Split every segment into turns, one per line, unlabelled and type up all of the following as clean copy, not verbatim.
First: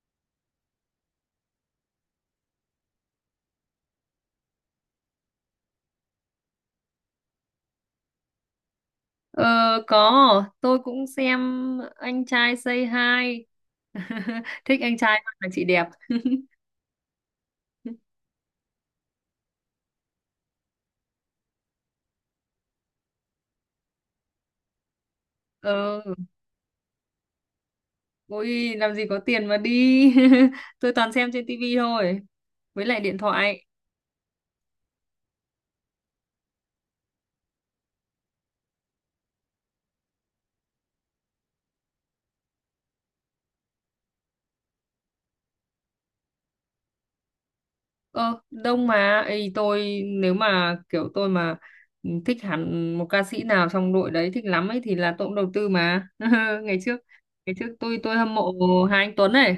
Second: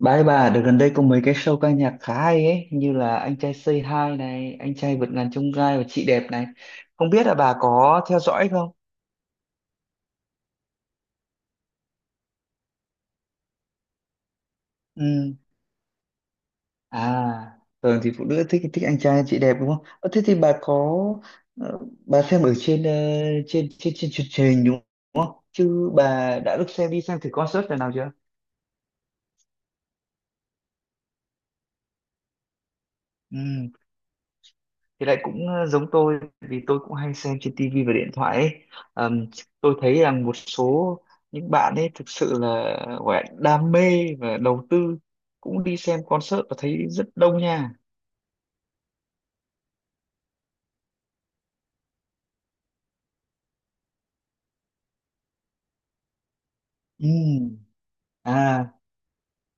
Ba ấy bà, được gần đây có mấy cái show ca nhạc khá hay ấy, như là Anh trai Say Hi này, Anh trai vượt ngàn chông gai và Chị đẹp này. Không biết là bà có theo dõi không?
Ờ, có, tôi cũng xem anh trai Say Hi. Thích anh trai hơn
Ừ.
là chị đẹp.
À, thường thì phụ nữ thích thích anh trai chị đẹp đúng không? Ờ, thế thì bà có ờ, bà xem ở trên trên truyền hình đúng không? Chứ
Ờ,
bà đã được xem đi xem thử concert lần nào chưa?
Ôi, làm gì có tiền mà đi. Tôi toàn xem trên tivi thôi. Với lại điện
Ừ.
thoại.
Thì lại cũng giống tôi vì tôi cũng hay xem trên tivi và điện thoại ấy. Ờm, tôi thấy rằng một số những bạn ấy thực sự là gọi là đam mê và đầu tư, cũng đi xem concert và thấy rất đông nha.
Ờ, Đông mà. Ê, nếu mà kiểu tôi mà thích hẳn một ca sĩ nào trong đội đấy thích lắm ấy thì là tôi cũng đầu tư mà. Ngày trước,
Ừ.
ngày trước, tôi hâm mộ
À,
Hà Anh Tuấn này.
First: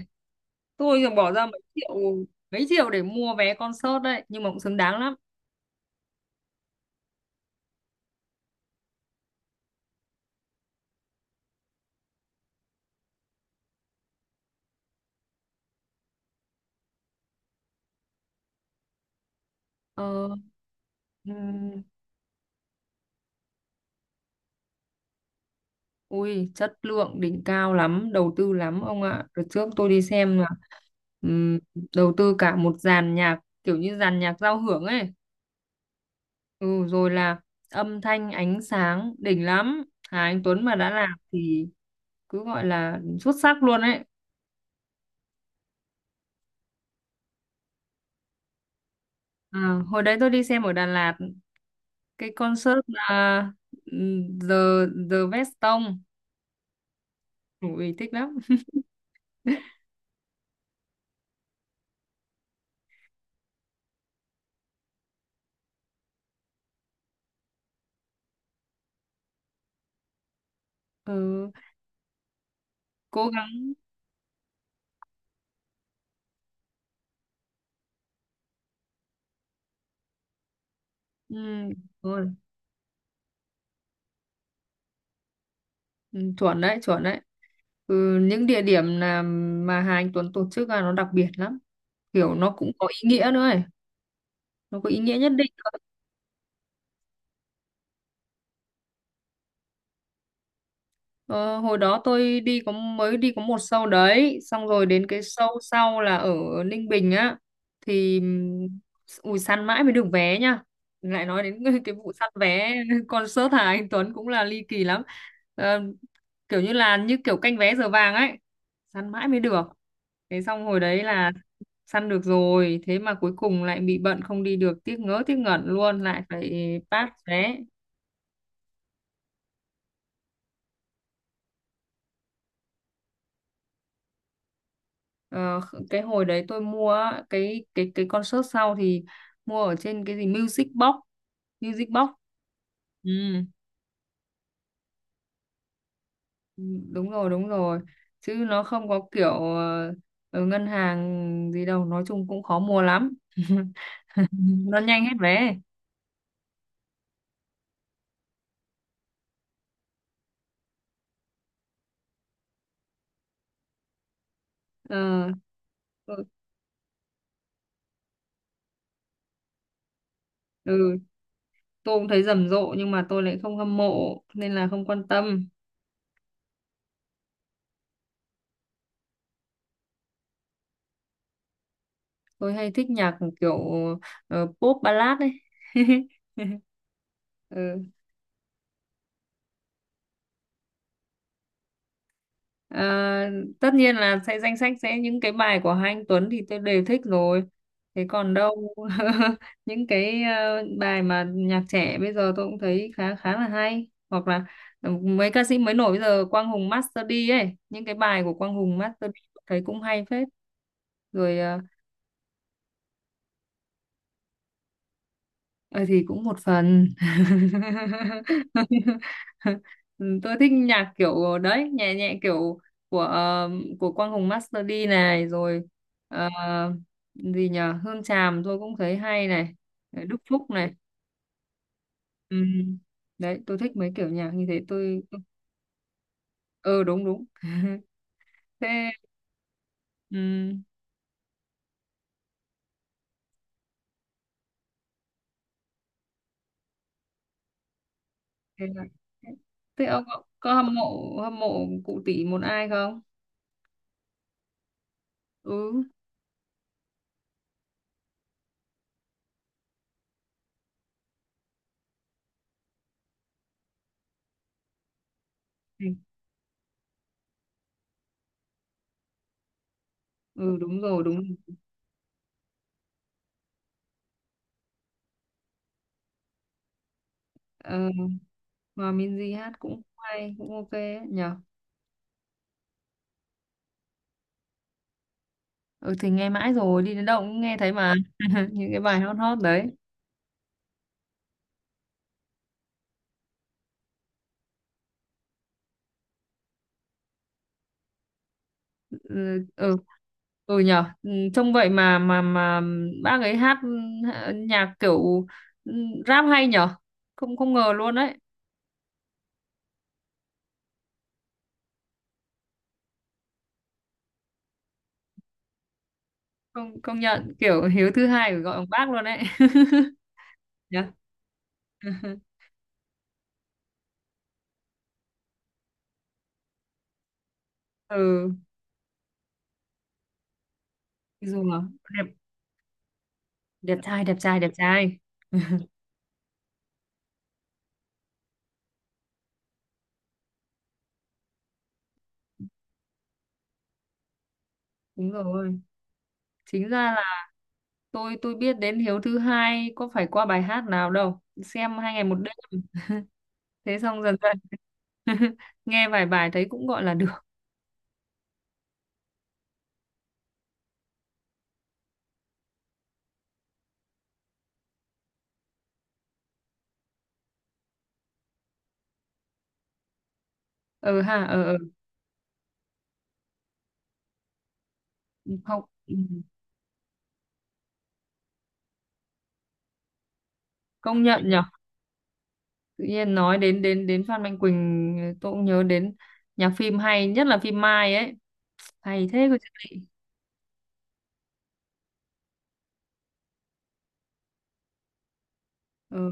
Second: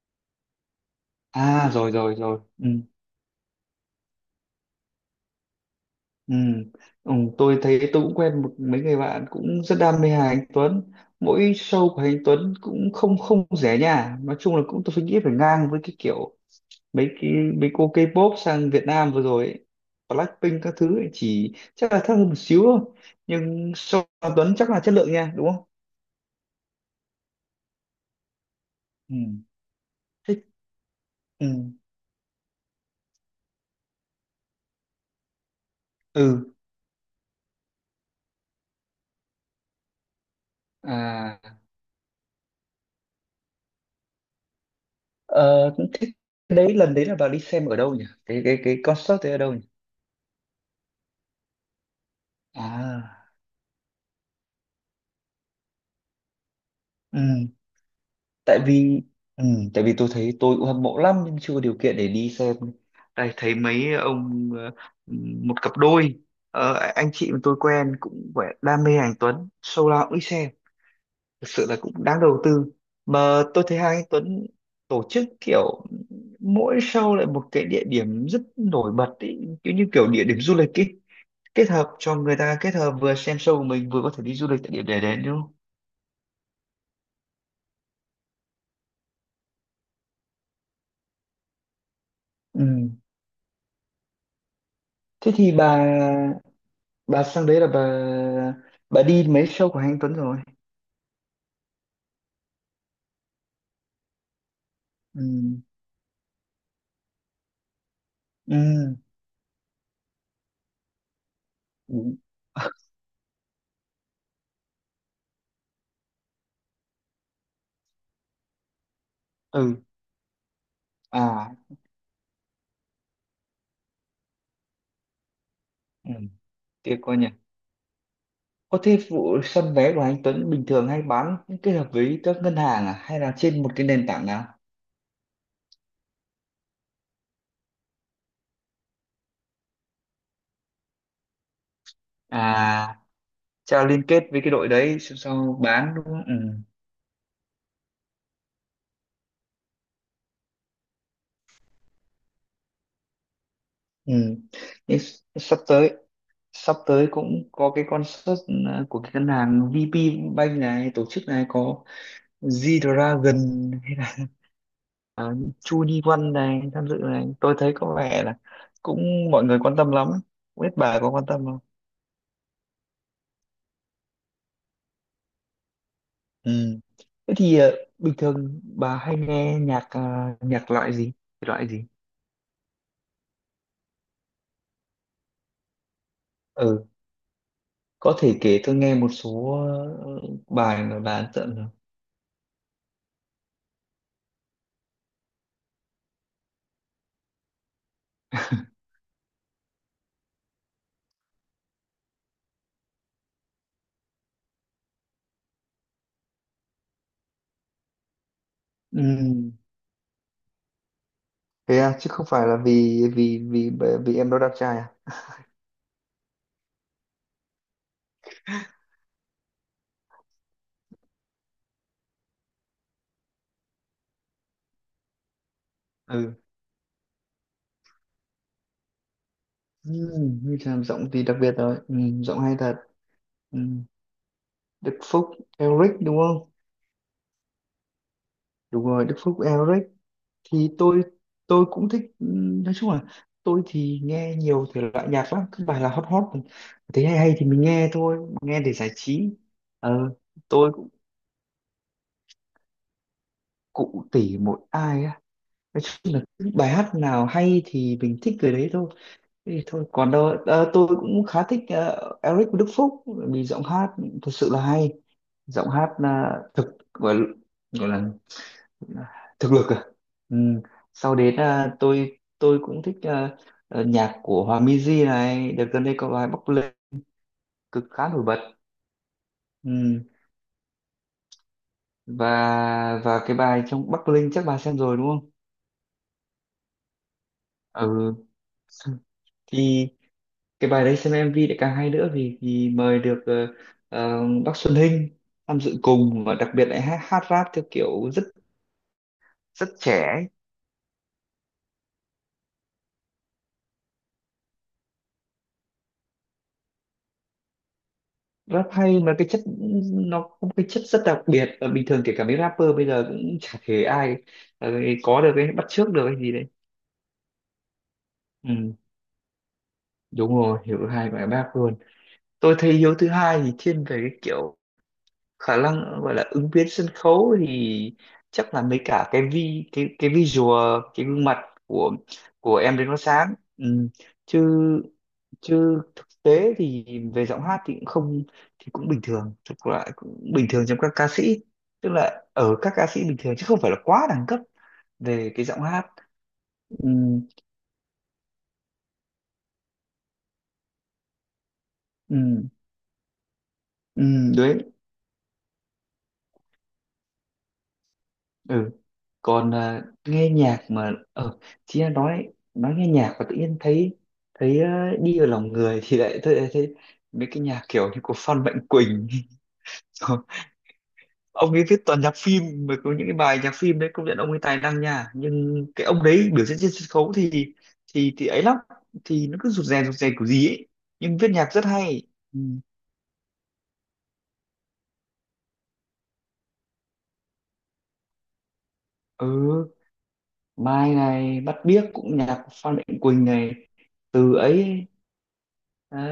Tôi thì bỏ ra mấy
à
triệu
rồi rồi rồi,
mấy
ừ.
triệu để mua vé concert đấy, nhưng mà cũng xứng đáng lắm.
Ừ. Ừ. Tôi thấy tôi cũng quen một mấy người bạn cũng rất đam mê Hà Anh Tuấn. Mỗi show của Hà Anh Tuấn cũng không không rẻ nha, nói chung là cũng, tôi nghĩ phải ngang với cái kiểu mấy cái mấy cô K-pop sang Việt Nam vừa rồi ấy,
ờ,
Blackpink các thứ ấy, chỉ
ừm,
chắc là thấp hơn một xíu thôi, nhưng so với Tuấn chắc là chất lượng nha đúng không.
Ui, chất lượng đỉnh cao lắm, đầu tư lắm ông
Ừ.
ạ. Đợt trước tôi đi xem là
Thích. Ừ.
ừm, đầu tư cả một dàn nhạc kiểu như dàn nhạc giao hưởng ấy.
Ừ.
Ừ, Rồi là âm thanh ánh sáng đỉnh lắm. Hà Anh Tuấn mà đã làm
À.
thì cứ gọi là xuất sắc luôn ấy.
Ờ, cũng thích cái đấy. Lần đấy là bà đi xem ở đâu nhỉ, cái concert đấy ở đâu
à,
nhỉ?
Hồi đấy tôi đi xem ở Đà Lạt, cái concert
À.
là ừm, The The Veston.
Ừ.
Ui thích lắm.
Tại vì, ừ, tại vì tôi thấy tôi cũng hâm mộ lắm nhưng chưa có điều kiện để đi xem. Đây thấy mấy ông, một cặp đôi, anh chị mà tôi quen cũng vẻ đam mê anh Tuấn, show nào cũng đi xem. Thực
Ừ,
sự là cũng đáng đầu tư.
cố
Mà tôi
gắng.
thấy hai anh Tuấn tổ chức kiểu mỗi show lại một cái địa điểm rất nổi bật ý, kiểu như kiểu địa điểm du lịch ý,
Ừ,
kết hợp
đúng
cho
rồi.
người ta kết hợp vừa xem show của mình vừa có thể đi du lịch tại điểm để đến đúng không?
Ừ, chuẩn đấy, chuẩn đấy. Ừ, những địa điểm là mà Hà Anh Tuấn tổ chức là nó đặc biệt lắm, kiểu nó cũng có
Ừ.
ý nghĩa nữa ấy, nó có ý nghĩa nhất
Thế
định.
thì bà sang đấy là bà đi mấy show của Hà anh Tuấn rồi?
Ờ, hồi đó tôi đi có, mới đi có một show đấy xong rồi đến cái
Ừ.
show sau là ở Ninh Bình á, thì
Ừ.
ui săn mãi mới được vé nha. Lại nói đến cái
Ừ.
vụ săn vé concert Hà Anh Tuấn cũng là ly kỳ lắm. Ờ, kiểu như là như kiểu canh vé giờ vàng ấy, săn mãi mới được.
Ừ.
Thế xong hồi đấy là
À.
săn được rồi thế mà cuối cùng lại bị bận không đi được, tiếc ngớ tiếc ngẩn luôn,
Ừ.
lại phải
Tiếc
pass
quá nhỉ.
vé.
Có thế vụ săn vé của anh Tuấn bình thường hay bán kết hợp với các ngân hàng à hay là trên một cái nền tảng nào?
Ờ, cái hồi đấy tôi mua á, cái concert sau thì mua ở trên cái gì Music Box, Music Box.
À,
Ừ.
cha liên kết với cái đội đấy xong sau bán đúng không, ừ.
Ừ, đúng rồi, đúng rồi, chứ nó không có kiểu ở ngân hàng gì đâu, nói chung cũng khó mua lắm.
Ừ.
Nó
Nhưng
nhanh hết vé.
sắp tới sắp tới cũng có cái concert, ờ, của cái ngân hàng VP Bank này tổ chức này, có G-Dragon
Ờ,
à, Chu Ni
ừ,
Văn này tham dự này, tôi thấy có vẻ là cũng mọi người quan tâm lắm. Không biết
ừ,
bà có quan tâm không?
tôi cũng thấy rầm rộ nhưng mà tôi lại không hâm mộ nên là không quan tâm.
Ừ. Thế thì, bình thường bà hay nghe nhạc, nhạc loại gì? Thể loại gì?
Tôi hay thích nhạc kiểu pop ballad ấy.
Ừ,
Ừ.
có thể kể tôi nghe một số, ờ, bài mà bà ấn tượng được.
Ờ, tất nhiên là sẽ danh sách sẽ những cái bài của hai anh Tuấn thì tôi đều thích rồi. Thế còn đâu những cái bài mà nhạc trẻ bây giờ tôi cũng thấy khá khá là hay, hoặc là mấy ca sĩ mới nổi bây giờ Quang Hùng Master D ấy, những cái bài của Quang Hùng Master D tôi
Ừ.
thấy cũng hay phết. Rồi ờ,
Thế à, chứ không phải là vì vì vì bởi vì em đó đẹp trai à?
Ờ thì cũng một phần. Tôi thích nhạc kiểu đấy, nhẹ nhẹ kiểu của ờ, của Quang Hùng Master D này, rồi ờ,
Ừ.
gì nhờ Hương Tràm tôi cũng thấy hay này,
Ừ.
Đức Phúc
Như
này.
làm giọng thì đặc biệt rồi, ừ. Giọng hay thật.
Ừm, đấy tôi
Ừ.
thích mấy kiểu nhạc như thế.
Đức
Tôi
Phúc, Eric đúng không?
ừ, đúng đúng.
Đúng
Thế
rồi, Đức Phúc, Eric.
ừm,
Thì tôi cũng thích, nói chung là tôi thì nghe nhiều thể loại nhạc lắm, cứ bài là hot hot, thấy hay hay thì mình nghe thôi, nghe
thế,
để
là-
giải trí.
thế ông
Ờ,
có
tôi
hâm
cũng,
mộ hâm mộ cụ tỷ một ai không?
cụ tỉ một ai á,
Ừ,
nói chung là cứ bài hát nào hay thì mình thích người đấy thôi. Thế thì thôi còn đâu, ờ, tôi cũng khá thích, ờ, Eric Đức Phúc bởi vì giọng hát thật sự là hay. Giọng hát là thực, gọi gọi là thực lực, à, ừ.
ừ, đúng rồi
Sau
đúng.
đến à, tôi cũng thích, à, à, nhạc của Hòa Minzy này, đợt gần đây có bài Bắc Linh cực khá
Ờ,
nổi bật.
Hòa Minzy hát cũng
Ừ.
hay, cũng ok ấy, nhở.
Và cái bài trong Bắc Linh chắc bà xem rồi đúng không?
Ừ thì nghe mãi rồi, đi đến đâu cũng nghe thấy mà.
Ừ
Những cái bài hot hot đấy.
thì cái bài đấy xem MV lại càng hay nữa, vì vì mời được, bác Xuân Hinh tham dự cùng, và đặc biệt lại hát, hát rap theo kiểu rất
Ừ,
rất
ừ,
trẻ ấy.
ừ nhở, ừ, trông vậy mà bác ấy hát, nhạc kiểu ừ, rap hay nhở, không không ngờ luôn đấy.
Rap hay mà cái chất, nó có một cái chất rất đặc biệt, và bình thường kể cả mấy rapper bây giờ cũng chả thể ai, ờ, có được cái bắt chước được cái gì đấy.
Công công nhận, kiểu Hiếu Thứ Hai phải gọi bằng
Ừ,
bác luôn đấy.
đúng rồi, hiểu
Nhở.
hai bài bác luôn. Tôi thấy Hiếu thứ hai thì thiên về cái kiểu khả năng gọi là ứng biến sân khấu thì
Ừ,
chắc là mấy cả cái vi cái visual cái gương mặt
dù là
của
đẹp,
của em đến nó sáng,
đẹp
ừ.
trai đẹp trai
chứ
đẹp trai
chứ thực tế thì về giọng hát thì cũng không, thì cũng bình thường, thực lại cũng bình thường trong các ca sĩ, tức là ở các ca sĩ bình thường chứ không phải là quá đẳng cấp
Đúng
về cái
rồi.
giọng hát.
Chính
Ừ,
ra là tôi biết đến Hiếu Thứ Hai có phải qua bài hát nào đâu, xem hai ngày một đêm,
ừ,
thế xong dần
ừ,
dần nghe vài bài thấy cũng gọi là được.
ừ. Còn à, nghe nhạc mà, ờ, chị đã nói, nghe nhạc và tự nhiên thấy, à, đi vào lòng người thì lại thấy, thấy mấy cái nhạc kiểu như của Phan Mạnh Quỳnh Rồi,
Ừ ha,
ông
ừ,
ấy viết toàn nhạc phim, mà có những cái bài nhạc phim đấy công nhận ông ấy tài năng nha,
ừ. Không,
nhưng cái
ừ.
ông đấy biểu diễn trên sân khấu thì ấy lắm, thì nó cứ rụt rè kiểu gì ấy,
Công
nhưng
nhận
viết
nhở.
nhạc rất hay. Ừ.
Tự nhiên nói đến đến đến Phan Mạnh Quỳnh tôi cũng nhớ đến nhạc phim, hay nhất là phim Mai ấy, hay thế cơ
Ừ,
chứ.
Mai này, Bắt Biếc cũng nhạc của Phan Mạnh Quỳnh này, từ ấy
Ừ.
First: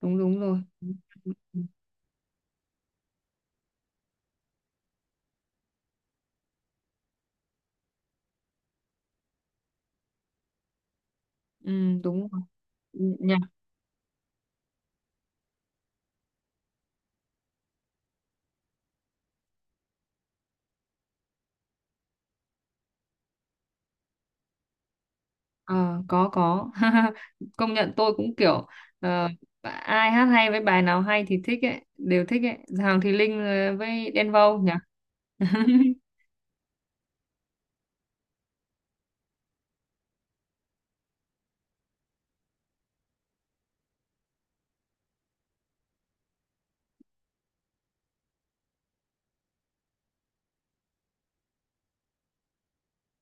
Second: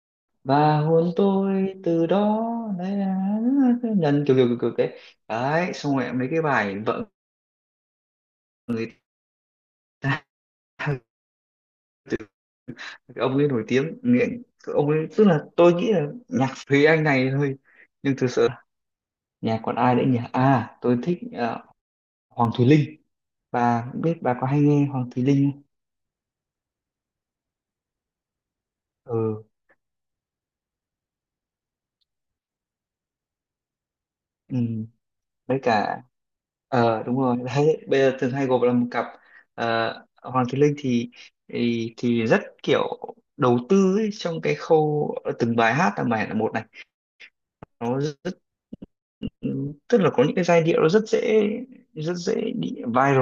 Đúng đúng rồi.
và
Ừ,
hôn
ừ, ừ,
tôi từ đó. Đấy là nhân kiểu kiểu kiểu kiểu thế. Đấy xong rồi mấy cái bài vợ người ta.
ừ,
Từ
đúng rồi.
ông
Nhạc
ấy nổi tiếng nghiện, ông ấy tức là tôi nghĩ là nhạc Thúy Anh này thôi, nhưng thực sự nhạc còn ai nữa nhỉ, à tôi thích, ờ, Hoàng Thùy Linh. Bà biết, bà có hay nghe Hoàng Thùy Linh không?
Ờ, có có. Công nhận tôi cũng kiểu ờ,
Ừ,
ai hát hay với bài nào hay thì thích ấy, đều thích ấy. Hoàng Thùy Linh với Đen
ừ.
Vâu nhỉ.
Với cả, ờ đúng rồi đấy, bây giờ thường hay gộp là một cặp. Ờ, Hoàng Thùy Linh thì, rất kiểu đầu tư ấy, trong cái khâu, ờ, từng bài hát là bài là một này, nó rất, tức là có những cái giai điệu nó rất dễ, bị viral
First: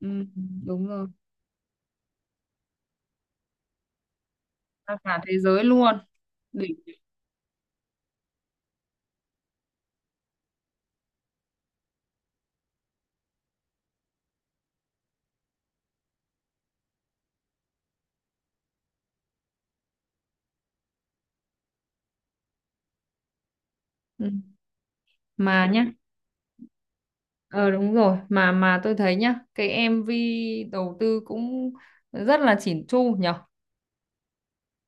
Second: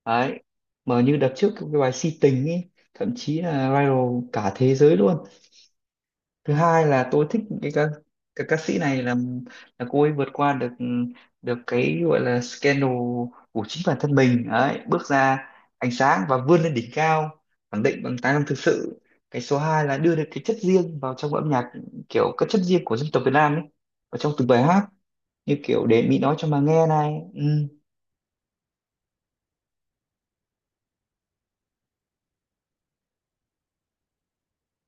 Ừ,
đấy.
đúng
Mà
rồi.
như đợt trước cái bài Si Tình ấy, thậm chí là viral cả thế
Ra
giới luôn.
cả thế giới luôn.
Thứ
Đỉnh.
hai là tôi thích cái ca, cái ca sĩ này là cô ấy vượt qua được, được cái gọi là scandal của chính bản thân mình đấy, bước ra ánh sáng và vươn lên đỉnh cao, khẳng định bằng tài năng thực sự. Cái số 2 là đưa được cái chất riêng vào trong âm nhạc, kiểu cái chất riêng của dân tộc Việt Nam ấy, ở
Ừ.
trong từng bài hát, như
Mà nhá,
kiểu để Mỹ nói cho mà nghe này, ừ,
ờ đúng rồi, mà tôi thấy nhá cái MV đầu tư cũng rất là chỉn chu nhỉ.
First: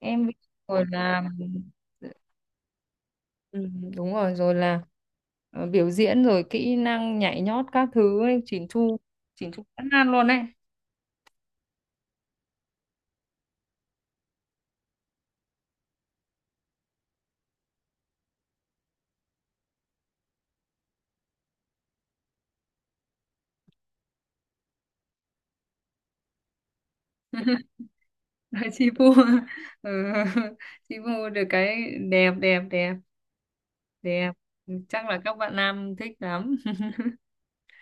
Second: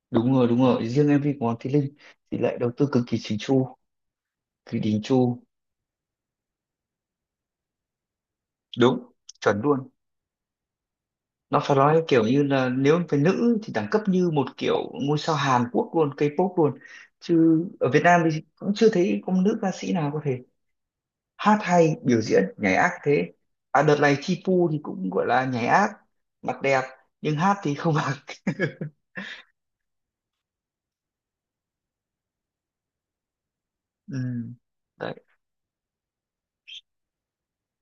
MV
đúng rồi đúng
rồi
rồi. Riêng
là.
MV của Hoàng Thị Linh thì lại đầu tư cực kỳ chỉnh chu,
Ừ, đúng rồi, rồi
kỳ
là
đình chu.
biểu diễn rồi kỹ năng nhảy nhót các thứ ấy, chỉn chu,
Đúng,
chỉn
chuẩn
chu ăn
luôn.
nan luôn đấy.
Nó phải nói kiểu như là nếu về nữ thì đẳng cấp như một kiểu ngôi sao Hàn Quốc luôn, K-pop luôn. Chứ ở Việt Nam thì cũng chưa thấy có nữ ca sĩ nào có thể hát hay biểu diễn nhảy ác thế. À đợt này Chi Pu thì cũng gọi là nhảy ác, mặt đẹp, nhưng hát thì không bằng.
Chị Pu. Ừ, chị Pu được cái đẹp, đẹp.
Ừ.
Ừ, chắc
Đấy.
là các bạn nam thích lắm.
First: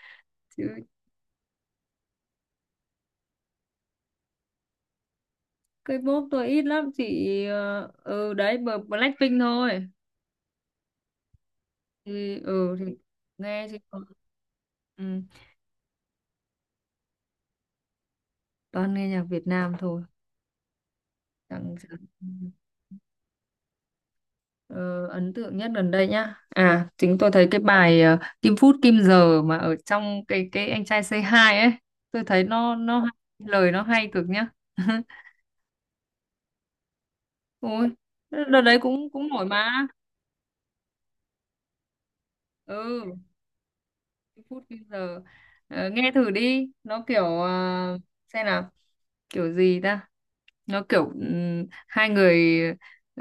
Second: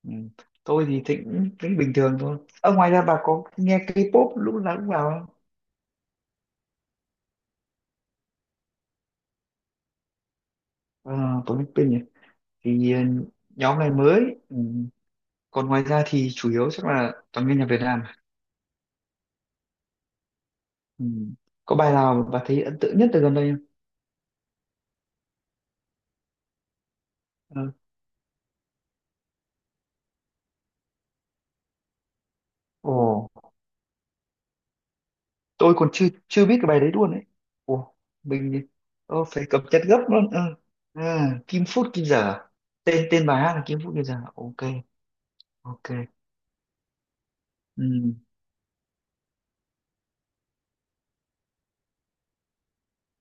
Ừ.
Chứ
Tôi thì thịnh, thỉnh bình thường thôi. Ở ngoài ra bà có nghe K-pop lúc nào cũng vào không?
K-pop tôi ít lắm chị. Ờ, ừ đấy, bờ- Blackpink thôi.
À, tôi biết tên nhỉ,
Thì ừ
thì ừ,
nghe chứ
nhóm này
còn-
mới. Ừ.
ừ,
Còn ngoài ra thì chủ yếu chắc là toàn nghe nhạc Việt Nam.
toàn nghe nhạc Việt Nam thôi,
Ừ.
chẳng
Có bài nào bà
chẳng-
thấy ấn tượng nhất từ gần đây không?
Ờ, ấn tượng nhất gần đây nhá. À, chính tôi thấy cái
Ờ.
bài Kim Phút Kim Giờ mà ở trong cái anh trai Say Hi ấy, tôi thấy nó
Ồ,
nó hay, lời nó hay cực nhá.
tôi còn chưa chưa biết cái bài đấy luôn ấy.
Ôi,
Ồ,
đợt
mình,
đấy cũng
ờ,
cũng
phải
nổi
cập nhật
mà.
gấp luôn. Ờ. À, Kim Phút Kim Giờ, à?
Ừ,
Tên Tên bài hát là Kim Phút Kim Giờ.
Kim Phút
Ok,
Kim Giờ. Ờ,
ok.
nghe thử đi, nó kiểu
Ừ.
xem nào, kiểu gì ta? Nó kiểu hai người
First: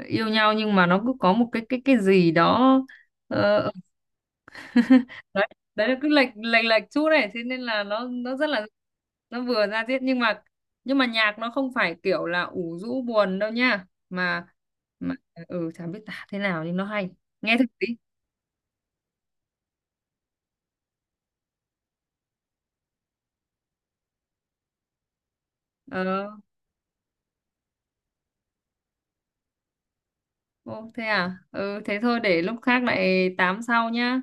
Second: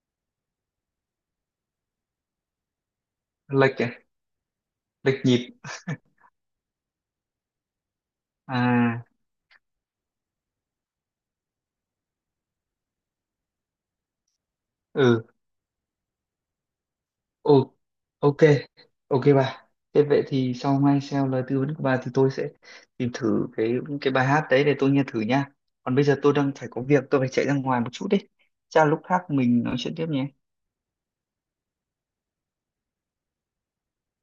yêu nhau nhưng mà nó cứ có một cái gì đó, ờ.
Lệch à? Lệch
Đấy,
nhịp.
đấy là cứ lệch lệch lệch chút này, thế nên là nó rất là,
À,
nó vừa ra diết nhưng mà, nhưng mà nhạc nó không phải kiểu là ủ rũ buồn đâu nha, mà
ừ.
ừ chả biết tả thế nào nhưng nó hay. Nghe thử
Ồ,
đi.
ok, ok bà. Thế vậy thì sau ngay theo lời tư vấn của bà thì tôi sẽ tìm thử cái bài hát đấy để tôi nghe thử nha. Còn
Ờ,
bây giờ tôi đang phải có việc, tôi phải chạy ra ngoài một chút đấy. Chắc là lúc khác mình nói chuyện tiếp nhé.
ô thế à, ừ thế thôi, để lúc khác lại tám sau nhá.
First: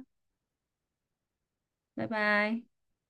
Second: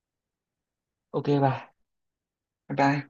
Ok bà,
Bye bye.
bye bye.